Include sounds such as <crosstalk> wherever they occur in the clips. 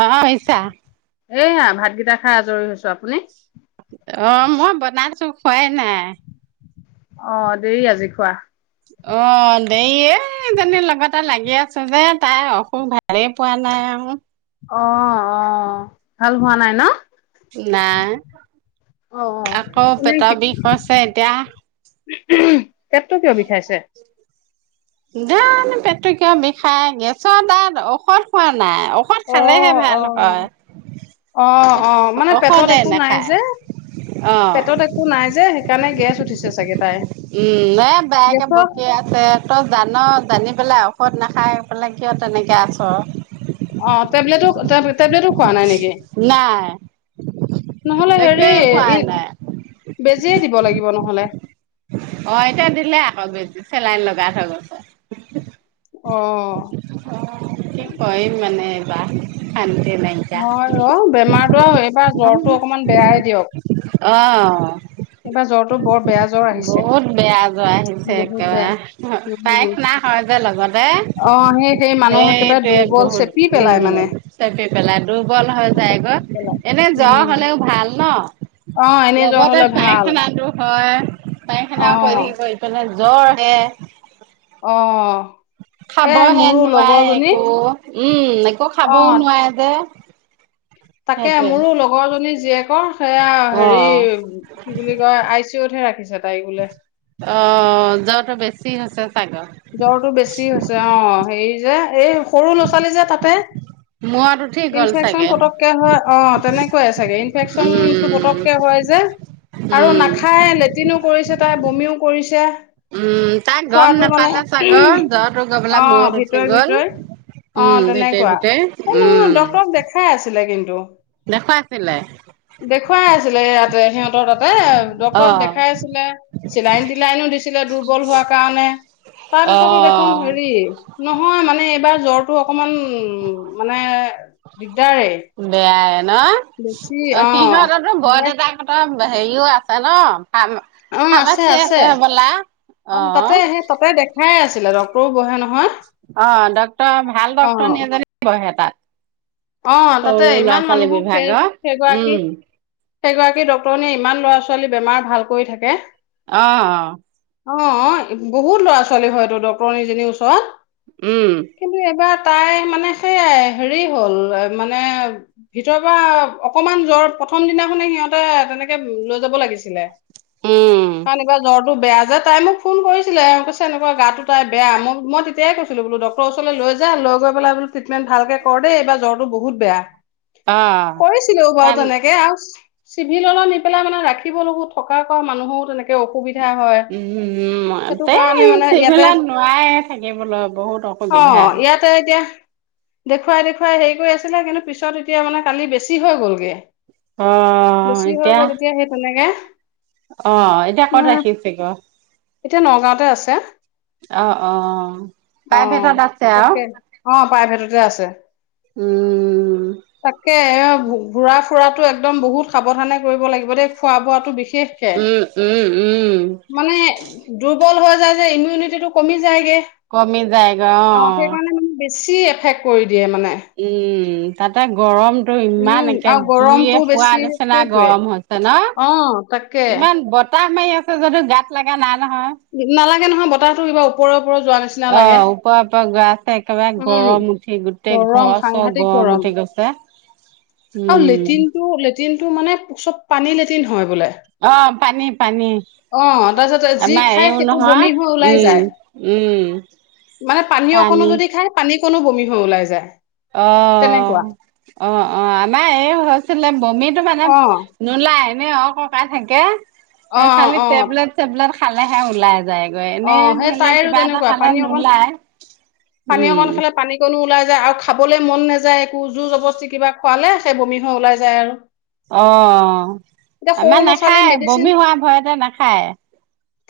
অ' <unintelligible> এইয়া ভাতকেইটা খাই আজৰি হৈছোঁ আপুনি। অ' মই বনাইছো খোৱাই নাই। অ' দেৰি আজি খোৱা। অ' দেৰি এই এইজনী লগতে লাগি আছো যে তাই অসুখ ভালেই পোৱা নাই আৰু। অ', অ', ভাল হোৱা নাই ন'। নাই, অ অ। আকৌ এনে পেটৰ বিষ আছে এতিয়া। পেটটো কিয় বিষাইছে? জানো পেটটো কিয় বিষাই গেছৰ তাত ঔষধ খোৱা নাই ঔষধ অ খালেহে অ ভাল হয়। অ', অ', মানে পেটত ঔষধে একো নাই নাখায় যে। অ পেটত একো নাই যে সেইকাৰণে গেছ উঠিছ উম, এ বায়েকে গেছৰ বকি আছে তই জান' জানি পেলাই ঔষধ নাখাই পেলাই কিয় তেনেকে আছোঁ। অ', টেবলেটো - টেবলেটো খোৱা নাই নেকি? নাই নহ'লে একোৱে হেৰি, খোৱা নাই বেজিয়ে দিব লাগিব নহ'লে। অ', এতিয়া দিলে আকৌ বেছি চেলাইন লগাই থৈ গৈছে। অ', অ' কি কৰিম মানে এই বাৰ খা হয় অ' বেমাৰটো আৰু এইবাৰ জ্বৰটো অকমান বেয়াই দিয়ক। অ'। এইবাৰ জ্বৰটো বৰ বেয়া জ্বৰ আহিছে বহুত বেয়া জ্বৰ আহিছে বহুত বেয়া একেবাৰে পায় উম, খানা হয় যে লগতে। অ সেই সেই মানুহ একেবাৰে সেইটোৱে দুৰ্বল চেপি বহুত পেলাই মানে। উম, চেপি পেলাই দুৰ্বল হয় যায় চেপি গৈ। পেলাই। এনে জ্বৰ উম, হ'লেও ভাল ন'। অ', এনেই জ্বৰ হ'লে ভাল। পাইখানাটো হয়। পায় অ খানা কৰি কৰি পেলাই জ্বৰহে অ', এ খাবহে মোৰো নোৱাৰে লগৰজনী একো উম, একো অ খাবও নোৱাৰে যে। তাকে সেইটোৱে মোৰো লগৰ জনী জীয়েকৰ, সেয়া হেৰি অ কি বুলি কয় আই চি ইত হে ৰাখিছে। তাইক বোলে। অ', জ্বৰটো বেছি হৈ জ্বৰটো বেছি হৈছে অ', হেৰি যে এই সৰু ল'ৰা ছোৱালী যে তাতে <unintelligible> উঠি গ'ল ইনফেকচন চাগে। পতককে হয় অ', তেনেকুৱাই চাগে ইনফেকচনটো উম, পতককে হয় যে। আৰু উম। নাখাই লেট্ৰিনো কৰিছে তাই বমিও কৰিছে। উম, তাক গম খোৱাটো মানে নেপালা চাগৰ জ্বৰটো গ'বলা অ' মূৰত উঠি ভিতৰি গ'ল। ভিতৰি উম, অ' ভিতৰে তেনেকুৱা। ভিতৰেই এ নহয় উম, ডক্তৰক দেখাই আছিলে কিন্তু। দেখুৱাইছিলে দেখুৱাই আছিলে <unintelligible> তাতে ডক্তৰক অ'। দেখাই আছিলে, চিলাইন টিলাইনো দিছিলে দুৰ্বল হোৱাৰ কাৰণে। তাৰপিছতো দেখোন অ', হেৰি, নহয় মানে এইবাৰ জ্বৰটো অকমান উম, মানে দিগদাৰে বেয়াই ন, বেছি অ', সিঁহতৰতো মানে বৰদেউতাকহঁতৰ হেৰিও আছে ন? ফাৰ্ম অ', আছে ফাৰ্মাচী আছে, হ'বলা? অ', তাতে সেই তাতে দেখাই আছ ডক্টৰো বহে নহয়। অ', ডক্টৰ ভাল অ' ডক্টৰনি এজনী বহে তাত। অ', তাতে সৰু ল'ৰা ইমান ছোৱালী মানুহক সেই বিভাগৰ সেইগৰাকী উম। সেইগৰাকী ডক্তৰনীয়ে ইমান ল'ৰা ছোৱালী বেমাৰ ভাল কৰি থাকে। অ', অ', বহুত ল'ৰা-ছোৱালী হয়টো ডক্টৰনীজনীৰ ওচৰত। উম, কিন্তু এইবাৰ তাই মানে সেইয়াই হেৰি হ'ল মানে ভিতৰৰ পৰা অকমান জ্বৰ প্ৰথম দিনাখনে সিহঁতে তেনেকে লৈ যাব। যাব লাগিছিলে, উম, কাৰণ ইবাৰ জ্বৰটো টো বেয়া যে তাই মোক ফোন কৰিছিলে আৰু কৈছে এনেকুৱা গাটো তাইৰ বেয়া, ম‌ই-মই তেতিয়াই কৈছিলো বোলো ডক্টৰ ওচৰলৈ লৈ লৈ যা, লৈ গৈ পেলাই বোলো ট্ৰিটমেন্ট ভালকে কৰ দেই, এইবাৰ জ্বৰ বহুত বেয়া, অ', কৈছিলো বাৰু তান তেনেকে আৰু চিভিললৈ নি পেলাই মানে ৰাখিব লৈও থকা কৰা মানুহও তেনেকে অসুবিধা হয় উম, সেইটো কাৰণে তেই মানে ইয়াতে সেইবিলাক নোৱাৰে থাকিবলৈ বহুত অসুবিধা। অ', ইয়াতে এতিয়া। দেখুৱাই-দেখুৱাই হেৰি কৰি আছিলে। কিন্তু পিছত এতিয়া মানে কালি বেছি হৈ গ'লগে। বেছি হৈ গ'ল এতিয়া সেই তেনেকে। অ', এতিয়া ক'ত তোমাৰ ৰাখিছে গৈ? এতিয়া নগাঁওতে আছে। অ', অ'। অ', প্ৰাইভেটত আছে আৰু তাকে অ' প্ৰাইভেটতে আছে, উম, তাকে এই ঘু-ঘুৰা ফুৰাটো একদম বহুত সাৱধানে কৰিব লাগিব দেই, খোৱা বোৱাটো বে বিশেষকে উম, উম, উম, মানে ডো দুৰ্বল হৈ যায় যে ইমিউনিটিটো কমি যায়গে। কমি যায়গৈ অ', চি এফেক্ট কৰি দিয়ে মানে। উম, তাতে গৰম টো উম ইমান একে আৰু গৰমটো জুইয়ে পুৰা বেছি নিচিনা সেইটোৱে গৰম হৈছে ন'। অ তাকে ইমান বতাহ মাৰি আছে যদিও গাত লাগা নাই নালাগে বতাহটো কিবা ওপৰে ওপৰে যোৱা নিচিনা নহয়। অ লাগে ওপৰৰ পৰা গা-ছা একেবাৰে উম গৰম উঠি গোটেই গৰম ঘৰ-চৰ সাংঘাতিক গৰম উঠি গৈছে। আৰু উম, লেট্ৰিনটো-লেটিনটো মানে চব পানী লেটিন হয় বোলে। অ' পানী পানী। অ তাৰপিছত যি আমাৰ খাই এইৰো সেইটো নহয়। বমি হৈ ওলাই যায় উম-উম। মানে পানী অকণো যদি খাই, পানী কণো বমি হৈ ওলাই যায়। তেনেকুৱা অ- অ-অ, আমাৰ এইৰ হৈছিলে বমিটো মানে অ অ নলাই এনে অক-অকাই থাকে, এ খালি অ অ টেবলেট-চেবলেট খালেহে ওলাই যায়। অ এনে সেই ধৰি লোৱা তাইৰো কিবা এটা তেনেকুৱা খালে পানী অকণ নোলায়, পানী উম, অকণ খালে পানী কণো ওলাই আৰু খাবলৈ মন নাযায় একো, জুৰ-জবস্তি কিবা খোৱালে সেই বমি হৈ ওলাই যায় আৰু। অ', এতিয়া সৰু আমাৰ ল'ৰা ছোৱালী নাখায়, বমি হোৱা ভয়তে নাখায়।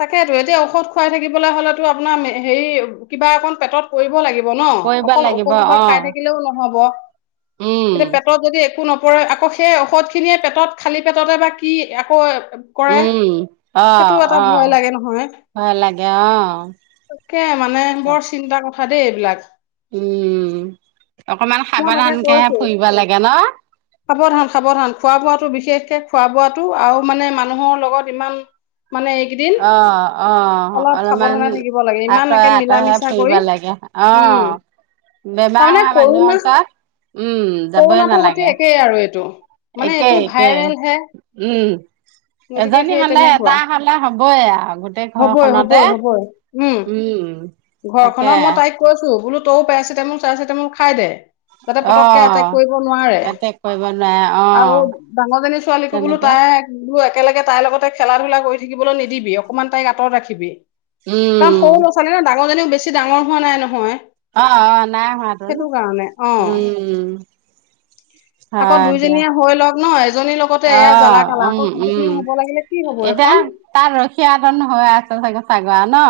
তাকেইতো। এতিয়া ঔষধ খুৱাই থাকিবলে হ'লেতো আপোনাৰ হেৰি কিবা অকন পেটত পৰিব লাগি ন', কৰিব অকল লাগিব ঔষধ সোপা অ'। খাই থাকিলেও নহব, উম এতিয়া পেটত যদি একো ন পৰে আকৌ সেই ঔষধখিনিয়ে পেটত খালী পেটতে বা কি আকৌ কৰে। উম অ সেইটো এটা অ ভয় লাগে নহয়। ভয় লাগে অ তাকে মানে তাক বৰ চিন্তাৰ কথা দেই এইবিলাক। উম, অকমান সাৱধানকে ফুৰিব লাগে ন'। সাৱধান-সাৱধান খোৱা-বোৱাতো বিশেষকে খোৱা- বোৱাত টো আৰু মানে মানুহৰ লগত ইমান মানে এইকেইদিন অ-অ অলপ অলপমান সাৱধানে থাকিব লাগে ইমান একে মিলা আঁতৰে-আঁতৰে মিছা ফুৰিব কৰি লাগে। উম অ। বেমাৰ তাৰমানে হোৱা মানুহৰ কৰোণা ওচৰত উম যাবই কৰোণাটো সৈতে নালাগে। একেই আৰু এইটো মানে এইটো একেই-একেই ভাইৰেল হে উম, গতিকে এজনী সেই হ'লে তেনেকুৱা এটাৰ হ'লে হ'বই আৰু গোটেই হ'বই ঘৰখনতে। হ'বই হ'বই উম, উম, ঘৰখনৰ মই তাইক কৈছো বোলো তইও পেৰাচিটামল-চেৰাচিটামল খাই দে। যাতে অ পতকে এটেক কৰিব নোৱাৰে, এটেক কৰিব নোৱাৰে অ আৰু ডাঙৰজনী ছোৱালীকো বোলো তেনেকে তাত- বুলো একেলগে তাইৰ লগতে খেলা-ধূলা কৰি থাকিবলৈ নিদিবি। অকনমান তাইক আঁতৰত ৰাখিবি। কাৰণ উম সৰু ল'ৰা ছোৱালী ন, ডাঙৰজনীও বেছি ডাঙৰ হোৱা নাই নহয়। অ-অ নাই হোৱাটো। সেইটো কাৰণে অ উম, <unintelligible> আকৌ হয় দিয়া দুইজনীয়ে হৈ লওক ন, এজনীৰ লগতে অ এয়া জ্বালা-কালা। উম আকৌ উম সজনীও হ'ব লাগিলে কি হব এতিয়া এখন। তাত ৰখীয়া এজন হৈ আছে চাগে ন?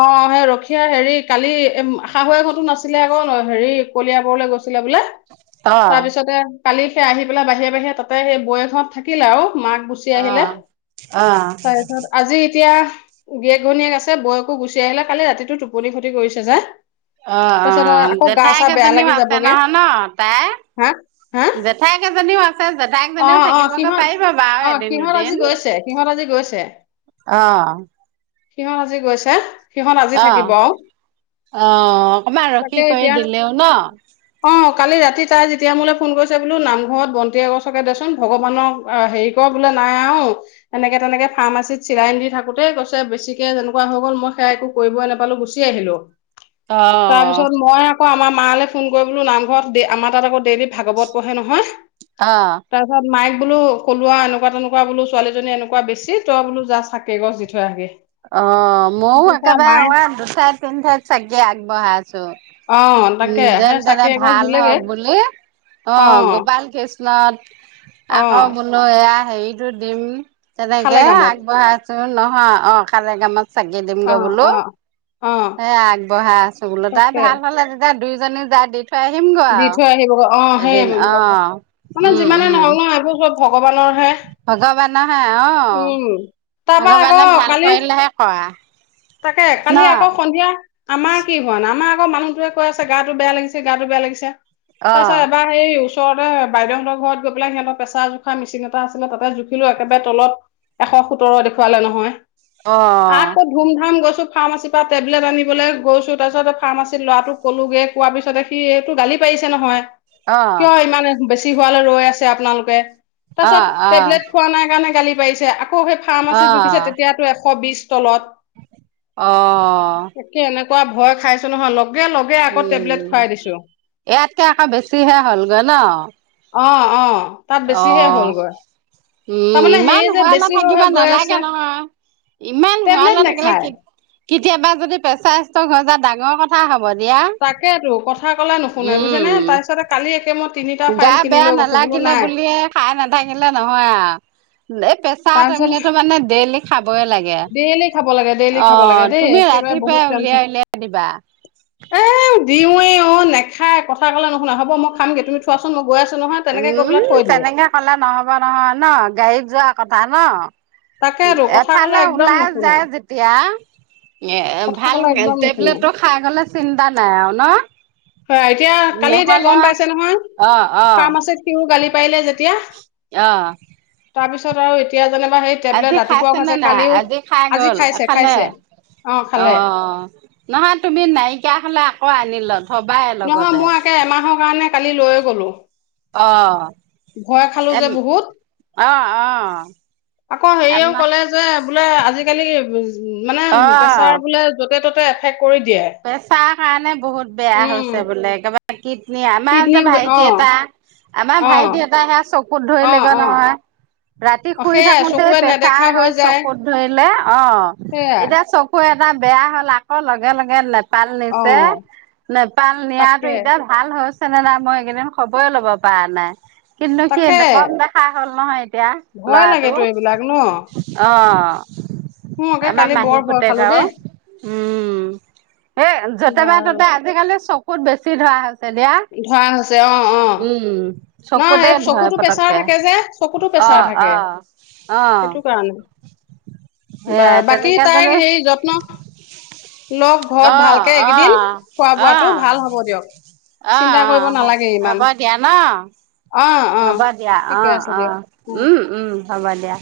অ' সেই ৰখিয়া হেৰি কালি এ শাহুয়েক হতো নাছিলে আকৌ হেৰি কলিয়াবৰলৈ গৈছো। ছিলে বোলে, অ অ তাৰ পিছতে কালি সেই আহি পেলাই বাহিৰে বাহিৰে তাতে সেই বৈয়েকহত থাকিলে আৰু। মাক গুচি আহিলে অ তাৰপিছত আজি এতিয়া গিৰিয়েক ঘৈণীয়েক আছে বৈ গুচি আহিলে কালি ৰাতিটো টোপনি ক্ষতি কৰিছে যে। অ', তাৰপিছত অ', আকৌ গা জেঠাই চা বেয়া এজনীও লাগি আছে যাবগে নহয় ন' তাইৰ। হা হা জেঠাইক এজনীও আছ জেঠাইক অ একজনীও অ থাকিবগে সিহঁত পাৰিব বাৰো অ এদিন সিহঁত আজি দুদিন। গৈছে সিহঁত আজি গৈছে অ, সিহঁত আজি গৈছে, সিহঁত আজি অ থাকিব। অ অকণমান ৰখি তাকে কৰি এতিয়া দিলেও ন, অ কালি ৰাতি তাই যেতিয়া মোলৈ ফোন কৰিছে বোলো নামঘৰত বন্তি এগ <unintelligible> দেচোন ভগৱানক অ হেৰি কৰ বোলে নাই আৰু এনেকে তেনেকে ফাৰ্মাচিতত চিলাইন দি থাকোতে কৈছে বেছিকে যেনেকুৱা হৈ গ'ল মই সেয়া একো কৰিবই নাপালো গুচি আহিলো। অহ, তাৰপিছত মই আকৌ আমাৰ মালৈ ফোন কৰি বোলো নামঘৰত আমাৰ তাত আকৌ ডেইলি ভাগৱত পঢ়ে নহয়। অ তাৰপিছত মাইক বোলো কলো আৰু এনেকুৱা তেনেকুৱা বোলো ছোৱালীজনী এনেকুৱা বেছি তই বোলো জা চাকি এগছ দি থৈ আহগে। অ' মইও তাৰপিছতে মায়ে একেবাৰে অ' দুঠাইত তিনি ঠাইত চাকি আগবঢ়াই আছো। অ তাকে উম, যেন সেই তেনে চাকি এগছ ভাল দিলেগে হওক বুলি অ' গোপাল কৃষ্ণ <unintelligible> অ আকৌ বলো এয়া হেৰিতো দিম খালে তেনেকে কামত আগবঢ়াই টো নহয় অ' <unintelligible> চাগি দিম অ গৈ বোলো অ অ এ আগবঢ়াই আছো বোলো তাই তাকে ভাল হলে তেতিয়া দুই জনী জাই দি থৈ আহিম গে দি আৰু। থৈ আহিবগৈ অ' সেইয়ে এদিন অ', মানে যিমানে নহওঁক ন' এইবোৰ চব ভগৱানৰ হে ভগৱানহে অহ তাৰপা আকৌ ভগৱানে ভাল কালি কৰিলেহে কৰা। তাকে ন কালি আকৌ সন্ধিয়া আমাৰ কি হোৱা নাই আমাৰ আকৌ মানুহতোৱে কৈ আছে গাটো বেয়া লাগিছে গাটো বেয়া লাগিছে অ', তাৰপিছত এবাৰ হে ওচৰতে বাইদেউহৰ ঘৰত গৈ পেলাই সিহঁতৰ পেছাৰ জোখা মেচিন এটা আছে তাতে জুখিলো একোবাৰে তলত এশ সোতৰ দেখুৱালে নহয়। অ'। আকৌ ধুম ধাম গৈছোঁ ফাৰ্মাচীৰ পৰা টেবলেট আনিবলৈ গৈছোঁ তাৰপিছত ফাৰ্মাচী ল'ৰাটো ক'লোঁগৈ কোৱাৰ পিছ সেই এইটো গালি পাৰিছে নহয় অ'। কিয় ইমান বেছি হোৱালৈ ৰৈ আছে আপোনালোকে অ', তাৰপিছত অ', টেবলেট খোৱা নাই কাৰণে গালি পাৰিছে আকৌ সেই ফাৰ্মাচী জুখিছে তেতিয়াতো এশ শ বিশ তলত। অহ। এনেকোৱা ভয় খাইছো নহয় লগ উম, ইয়াতকে আকৌ বেছিহে হ'লগৈ ন অ', অ'। তাত বেছিহে অহ। হ'লগৈ উম তাৰমানে ইমান হেৰি যে হোৱালে বেছি হৈ থাকিব হৈ গৈ আছে নালাগে নহয় ইমান টেবলেট হোৱালে নেখায় থাকিব কেতিয়াবা যদি পেছাৰ ষ্টক হৈ যা ডাঙৰ কথা হ'ব। দিয়া। তাকেতো কথা ক'লে নুশুনাই বুজছে নে উম, তাৰ পিছতে কালি একে মই তিনিটা ফাইল কিনি লৈ কৈছো। থাকিলে বুলিয়ে খাই নাথাকিলে নহয় আৰু। এই প্ৰেছাৰ তাৰপিছত তেমো মানে ডেইলি খাবই লাগে, ডেইলি খাব লাগে ডেইলি অ' খাব লাগে দেই তুমি একেবাৰে ৰাতি দিবা বহুত টেনচন উলিয়াই উলিয়াই দিবা। এ দিওঁৱে অ' নেখায় কথা ক'লে নুশুনা হ'ব মই খামগে তুমি থোৱা উম তেনেকে কলে নহব নহয় ন' গাড়ীত যোৱা কথা ন'। তাকেতো কথা ক'লে এফালে একদম ওলাই নুশুনে যায় যেতিয়া এ কথা ভাল ক'লে একদম নুশুনে টেবলেটটো খাই গলে চিন্তা নাই আৰু ন'। হয় এতিয়া কালি এতিয়া নহ'লে গম পাইছে নহয় অ ফাৰ্মাচত সিও গালি পাৰিলে যেতিয়া। অহ। তাৰপিছত আৰু এতিয়া যেনে আজি খাইছেনে নাই আজি খাই আজি গল এ খাইছে খালে? খাইছে অ খালে অ', নহয় তুমি নাইকিয়া হলে আকৌ আনি ল থবাই নহয় লগতে মই আকে এমাহৰ কাৰণে কালি লৈয়ে গলোঁ অ', এ যে বহুত অ', অ', আকৌ হেৰিয়ও আমা ক'লে যে বোলে আজিকালি উম, মানে প্ৰেছাৰ বোলে য'তে ত'তে এফেক্ট কৰি দিয়ে। প্ৰেচাৰ কাৰণে বহুত বেয়া হৈছে বোলে, একেবাৰে কিডনী আমাৰ যে কিডনীও অ ভাইটি এটা আমাৰ অ ভাইটি এটা সেয়া চ ক'ত ধৰি অ লগা অ নহয়। ৰাতি অ শুই সেইয়াই থাকোতে চকুৱে পেছা নেদেখা হৈ হয় যায় চকুত ধৰিলে অ' সেইয়াই এতিয়া চকু এটা টা বেয়া হ'ল আকৌ লগে লগে লে পাল অ নিছে নেপাল নিয়াটো তাকে এতিয়া ভাল হৈছে। নে নাই মই এইকেইদিন খবৰে ল'ব পৰা নাই। কিন্তু সি তাকে এনেকোৱা দেখা হ'ল নহয় এতিয়া ভয় লৰাটো লাগেতো এইবিলাক ন অ', মোৰ একে আমাৰ কালি মাহী বৰ ভয় পুতেক খালো আও দেই উম, এ যতে বা বাৰু তততে আজিকালি চকুত বেছি ধৰা হৈছে দিয়া। ধৰা হৈছে অ', অ', নহ চকুতে এই ধৰে চকুতো প্ৰেছাৰ পতককে থাকে যে চকুতো চাই অ', থাকে, অ', অ', সেইটো কাৰণে সেয়া বাৰ বাকী তেনেকে যদি তাই সেই যত্ন লগ ঘৰত অ', ভালকে অ', এইকেইদিন খোৱা বোৱটো ভাল হ'ব দিয়ক। অ', চিন্তা কৰিব অ', নালাগে হ'ব ইমান দিয়া ন' অ অ হবা দিয়া ঠিকে অ', আছে অ', দিয়ক উম, উম, হ'ব দিয়া